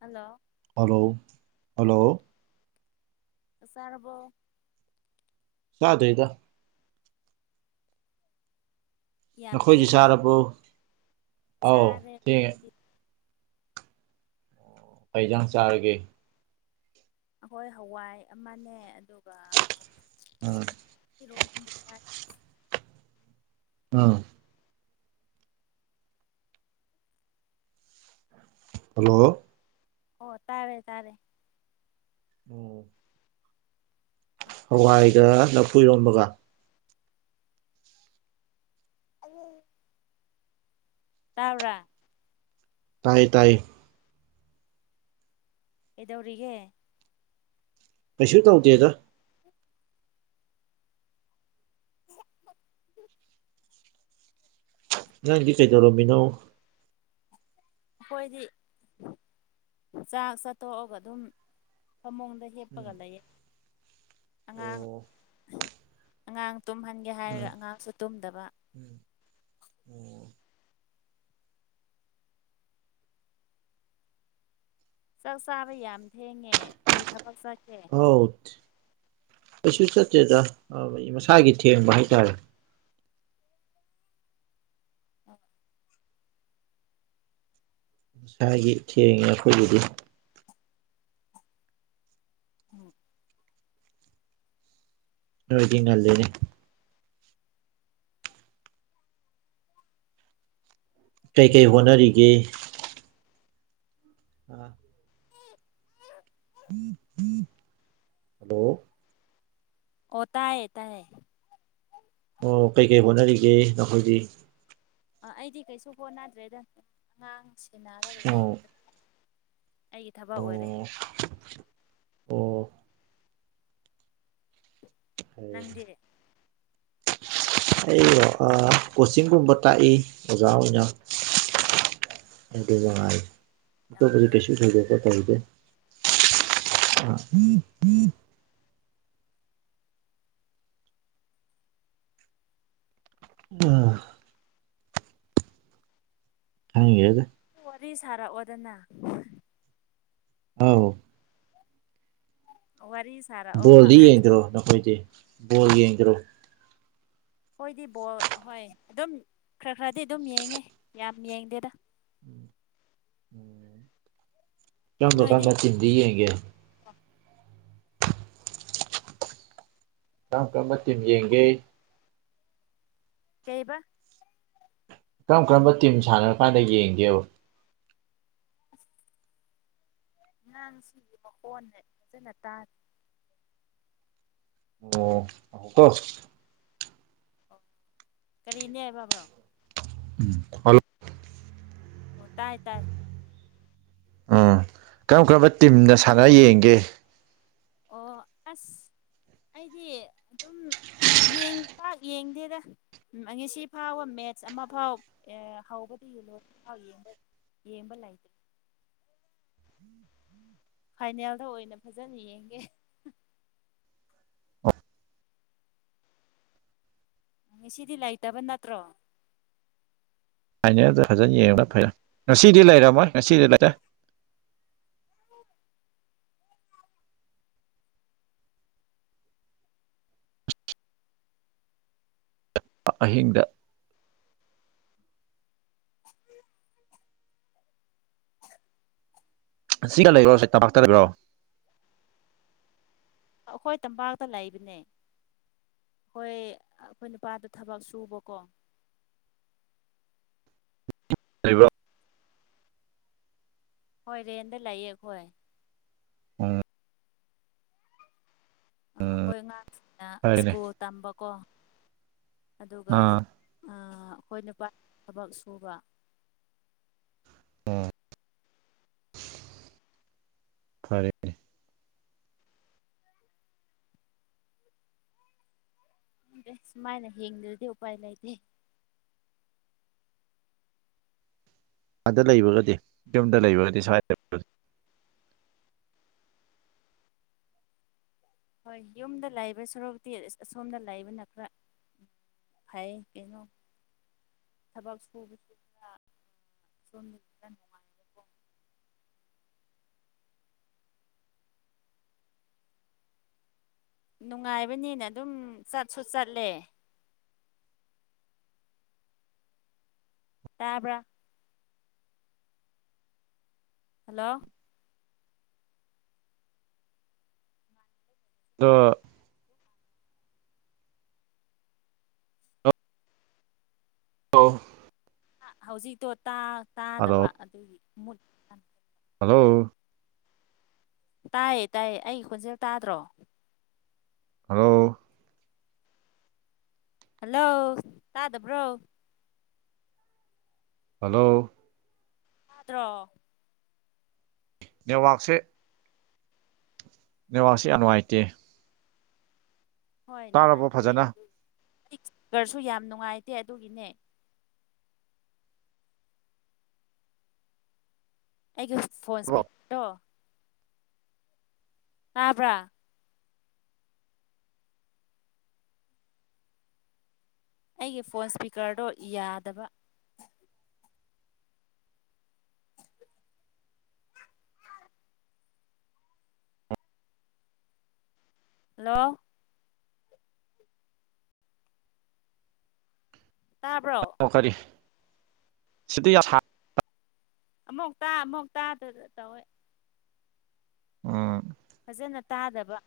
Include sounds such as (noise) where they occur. hello hello hello ꯑꯁꯔꯔꯕꯣ ꯁꯥꯗꯒ ꯌꯥꯝ ꯅꯈꯣꯏꯁꯤ ꯁꯥꯔꯕ ꯁꯥꯦ ꯍꯧ ꯑꯩ ꯏꯟꯖꯥꯡ ꯆꯥꯔꯒꯦ ꯑꯩꯈꯣꯏ ꯍꯋꯥꯏ ꯑꯃꯅꯦ ꯑꯗꯨꯒ ꯑꯣ ꯏ ꯑꯥ ꯍꯜꯂꯣ ꯑꯣ ꯇꯥꯔꯦ ꯇꯥꯔꯦ ꯑꯣ ꯍꯋꯥꯏꯒ ꯂꯐꯨꯔꯣꯝꯕꯒ ꯑꯗꯨ ꯇꯥꯎꯔꯥ ꯇꯥꯏ ꯇꯥꯏ ꯀꯗꯧꯒ ꯀꯩꯁꯨ ꯇꯧꯗꯦꯗ ꯅꯗꯤ ꯀꯩꯗꯧꯔꯣꯃꯤꯅꯣ ꯑꯩꯈꯣꯏꯗꯤ ꯆꯥꯛ ꯆꯥꯊꯣꯛꯑꯒ ꯑꯗꯨꯝ ꯊꯃꯨꯡꯗꯩ ꯎꯝ ꯂꯦꯞꯄꯒ ꯂꯩꯌꯦ ꯑꯉꯥꯡ ꯑꯣ ꯑꯉꯥꯡ ꯇꯨꯝꯍꯟ ꯒꯤ ꯍꯥꯏꯔꯒ ꯎꯝ ꯎꯝ ꯑꯉꯥꯡꯁꯨ ꯇꯨꯝꯗꯕ ꯆꯥꯛ ꯆꯥꯕ ꯌꯥꯝ ꯊꯦꯡꯉꯦ ꯀꯩ ꯊꯕꯛ ꯆꯠꯀꯦ ꯍꯧ ꯀꯩꯁꯨ ꯆꯠꯀꯦꯗ ꯃꯁꯥꯒꯤ ꯊꯦꯡꯕ ꯍꯥꯏꯇꯥꯔꯦ ꯏꯁꯁꯥꯒꯤ ꯊꯦꯡꯉꯦ ꯑꯩꯈꯣꯏꯒꯤꯗꯤ ꯎꯝ ꯅꯒ ꯉ ꯂꯩꯦꯅꯦ ꯀꯩ ꯀꯔꯤ ꯀꯩ ꯀꯔꯤ ꯍꯣꯠꯅꯔꯤꯒꯦ ꯑ ꯎꯝ ꯍꯜꯂꯣ ꯑꯣꯇꯥ ꯍ ꯑꯇꯥ ꯍ ꯑꯣ ꯀꯩ ꯀꯩ ꯍꯣꯠꯅꯔꯤꯒꯦ ꯅꯈꯣꯏꯗꯤ ꯑꯥ ꯑꯩꯗꯤ ꯀꯩꯁꯨ ꯍꯣꯠꯅꯗ꯭ꯔꯦꯗ ꯑꯉꯥꯡ ꯁꯦꯟꯅꯒ ꯑꯣ ꯂꯥꯏꯕꯗ ꯑꯩꯒꯤ ꯊꯕꯛ ꯑꯣ ꯑꯣꯏꯔꯦ ꯑꯣ ꯎꯝ ꯅꯪꯗꯤ ꯑꯩ ꯀꯣꯆꯤꯡꯒꯨꯝꯕ ꯇꯥꯛꯏ ꯑꯣꯖꯥ ꯑꯣꯏꯅ (unintelligible) ꯌꯥꯝ ꯅꯨꯡꯉꯥꯏ ꯐꯩꯌꯦ ꯀꯩꯁꯨ ꯊꯗꯦ ꯀ ꯇꯗꯦ ꯎꯝ ꯎꯝ ꯎꯝ ꯍꯪꯦ ꯑꯗꯨꯗ ꯑꯗꯨ ꯋꯥꯔꯤ ꯁꯥꯔꯛꯑꯣꯗꯅ ꯑꯥꯎ ꯋꯥꯔꯤ ꯁꯥꯔꯛꯑꯣꯕ ꯕꯣꯜꯗꯤ ꯌꯦꯡꯈ꯭ꯔꯣ ꯅꯈꯣꯏꯗꯤ ꯕꯣꯜ ꯌꯦꯡꯈ꯭ꯔꯣ ꯍꯣꯏꯗꯤ ꯕꯣꯜ ꯑꯣꯏ ꯑꯗꯨꯝ ꯈꯔ ꯈꯔꯗꯤ ꯑꯗꯨꯝ ꯌꯦꯡꯉꯦ ꯌꯥꯝ ꯌꯦꯡꯗꯦꯗ ꯆꯪꯗ ꯅꯣꯏꯗꯤ ꯀꯪꯗ ꯆꯤꯟꯗꯤꯒꯦ ꯅꯀ ꯑꯃ ꯇꯤꯟ ꯌꯦꯡꯒꯦ ꯀꯩꯕ ꯀꯔꯝ ꯀꯔꯝꯕ ꯇꯤꯝ ꯁꯥꯟꯅꯔ ꯀꯥꯟꯗ ꯌꯦꯡꯒꯦꯕ (inaudible) ꯑꯉꯥꯡꯁꯤꯒꯤ ꯃꯈꯣꯟꯅꯦ ꯐꯖꯅ ꯇꯥꯔꯦ ꯑꯣ ꯑꯀꯣ ꯑꯣ ꯀꯔꯤꯅꯦ ꯍꯥꯏꯕꯕ꯭ꯔꯣ ꯎꯝ ꯍꯜ ꯑꯣ ꯇꯥꯏ ꯇꯥꯏ ꯎꯝ ꯀꯔꯝ ꯀꯔꯝꯕ ꯇꯤꯝꯅ ꯁꯥꯟꯅ ꯌꯦꯡꯒꯦ ꯑꯣ ꯑꯁ ꯑꯩꯗꯤ ꯑꯗꯨꯝ ꯌꯦꯡ ꯇ ꯌꯦꯡꯗꯦꯗ ꯎꯝ ꯑꯩ ꯉꯁꯤ ꯐꯥꯎꯕ ꯃꯦꯠꯁ ꯑꯃ ꯐꯥꯎ ꯍꯧꯕꯗꯤ ꯌꯦꯂꯣꯏꯥꯎ ꯌꯦꯡꯕ ꯌꯦꯡꯕ ꯂꯥꯏꯦ ꯐꯥꯏꯅꯦꯜꯗ ꯑꯣꯏꯅ ꯐꯖꯅ ꯌꯦꯡꯒꯦ ꯪ ꯉ ꯁꯤꯗꯤ ꯂꯩꯇꯕ ꯅꯠꯇ꯭ꯔꯣ ꯍꯥꯏꯅꯗ ꯐꯖꯅ ꯌꯦꯡ ꯐꯩꯔꯦ ꯉꯁꯤꯗꯤ ꯂꯩꯔꯝꯃꯣꯏ ꯉꯁꯤꯗꯤ ꯂꯩꯔꯦ ꯑꯍꯤꯡꯗ ꯁꯤꯒ ꯂꯩꯕ꯭ꯔꯣ ꯁꯤ ꯇꯄꯥꯛꯇ ꯂꯩꯕꯤ꯭ꯔꯣ ꯑꯩꯈꯣꯏ ꯇꯝꯄꯥꯛꯇ ꯂꯩꯕꯅꯦ ꯍꯣꯏ ꯑꯩꯈꯣꯏ ꯅꯨꯄꯥꯗ ꯊꯕꯛ ꯁꯨꯕꯀꯣ ꯂꯩꯕ꯭ꯔꯣꯝ ꯍꯣꯏ ꯔꯦꯟꯗ ꯂꯥꯛꯌꯦ ꯑꯩꯈꯣꯏ ꯑ ꯑꯩꯈꯣꯏ ꯑꯉꯥꯡꯁꯤꯡꯅ ꯐꯔꯦꯅꯦ ꯁ꯭ꯀꯨꯜ ꯇꯝꯕꯀꯣ ꯑꯗꯨꯒ ꯑꯥ ꯑꯩꯈꯣꯏ ꯅꯨꯄꯥ ꯊꯕꯛ ꯁꯨꯕ ꯎꯝ ꯐꯔꯦ ꯎ ꯁꯨꯃꯥꯏꯅ ꯍꯡꯗ꯭ꯔꯗꯤ ꯎꯄꯥꯏ ꯂꯩꯇꯦ ꯑꯥꯗ ꯂꯩꯕꯒꯗꯤ ꯌꯨꯝꯗ ꯂꯩꯕꯒꯗꯤ ꯁ꯭ꯋꯥꯏꯗ ꯍꯣꯏ ꯌꯨꯝꯗ ꯂꯩꯕ ꯁꯣꯔꯣꯛꯇꯤ ꯑꯁꯣꯝꯗ ꯂꯩꯕꯅ ꯈꯔ ꯍꯥꯏ ꯀꯩꯅꯣ ꯁꯄ ꯁꯤꯐꯨ ꯁꯥ ꯁꯝ ꯌꯕꯤꯕꯥ ꯅꯉꯥꯏ ꯅꯨꯡꯉꯥꯏꯕꯅꯤꯅ ꯑꯗꯨꯝ ꯆꯠꯁꯨ ꯆꯠꯂꯦ ꯇꯥꯄ ꯍꯜꯂꯣ ꯑ ꯑ ꯍꯧꯖꯤꯛꯇꯣ ꯇꯥꯗꯕ ꯑꯗꯨꯒꯤ ꯃꯨꯠ ꯍꯜꯂꯣ ꯇꯥꯏꯌꯦ ꯇꯥꯏꯌꯦ ꯑꯩꯒꯤ ꯈꯣꯟꯖꯦꯜ ꯇꯥꯗ꯭ꯔꯣ ꯍꯂꯣ ꯍꯜꯂꯣ ꯇꯥꯗꯕ꯭ꯔꯣ ꯍꯜꯂꯣ ꯠꯇ꯭ꯔꯣ ꯅꯦꯋꯔꯥꯛꯁꯦ ꯦꯕꯁꯤ ꯌꯥꯝ ꯅꯨꯡꯉꯥꯏꯇꯦ ꯍꯣꯏ ꯇꯥꯔꯕꯣ ꯅꯨꯡꯉꯥꯏꯇꯦ ꯐꯖꯅ ꯑꯗꯨ ꯑꯩꯀꯔꯁꯨ ꯌꯥꯝ ꯅꯨꯡꯉꯥꯏꯇꯦ ꯑꯗꯨꯒꯤꯅꯦ ꯑꯩꯒꯤ ꯐꯣꯟꯁ ꯄꯤꯛꯇꯣ ꯇꯥꯕ꯭ꯔꯥ ꯑꯩꯒꯤ ꯐꯣꯟ ꯏꯁꯄꯤꯀꯔꯗꯣ ꯌꯥꯗꯕ ꯍꯜꯂꯣ ꯇꯥꯕ꯭ꯔꯣ ꯑꯣ ꯀꯔꯤ ꯁꯤꯗꯤ ꯌꯥꯝ ꯑꯃꯨꯛ ꯇꯥ ꯑꯃꯨꯛ ꯇꯥꯗꯗ ꯇꯧꯋꯦ ꯑ ꯐꯖꯅ ꯇꯥꯗꯕ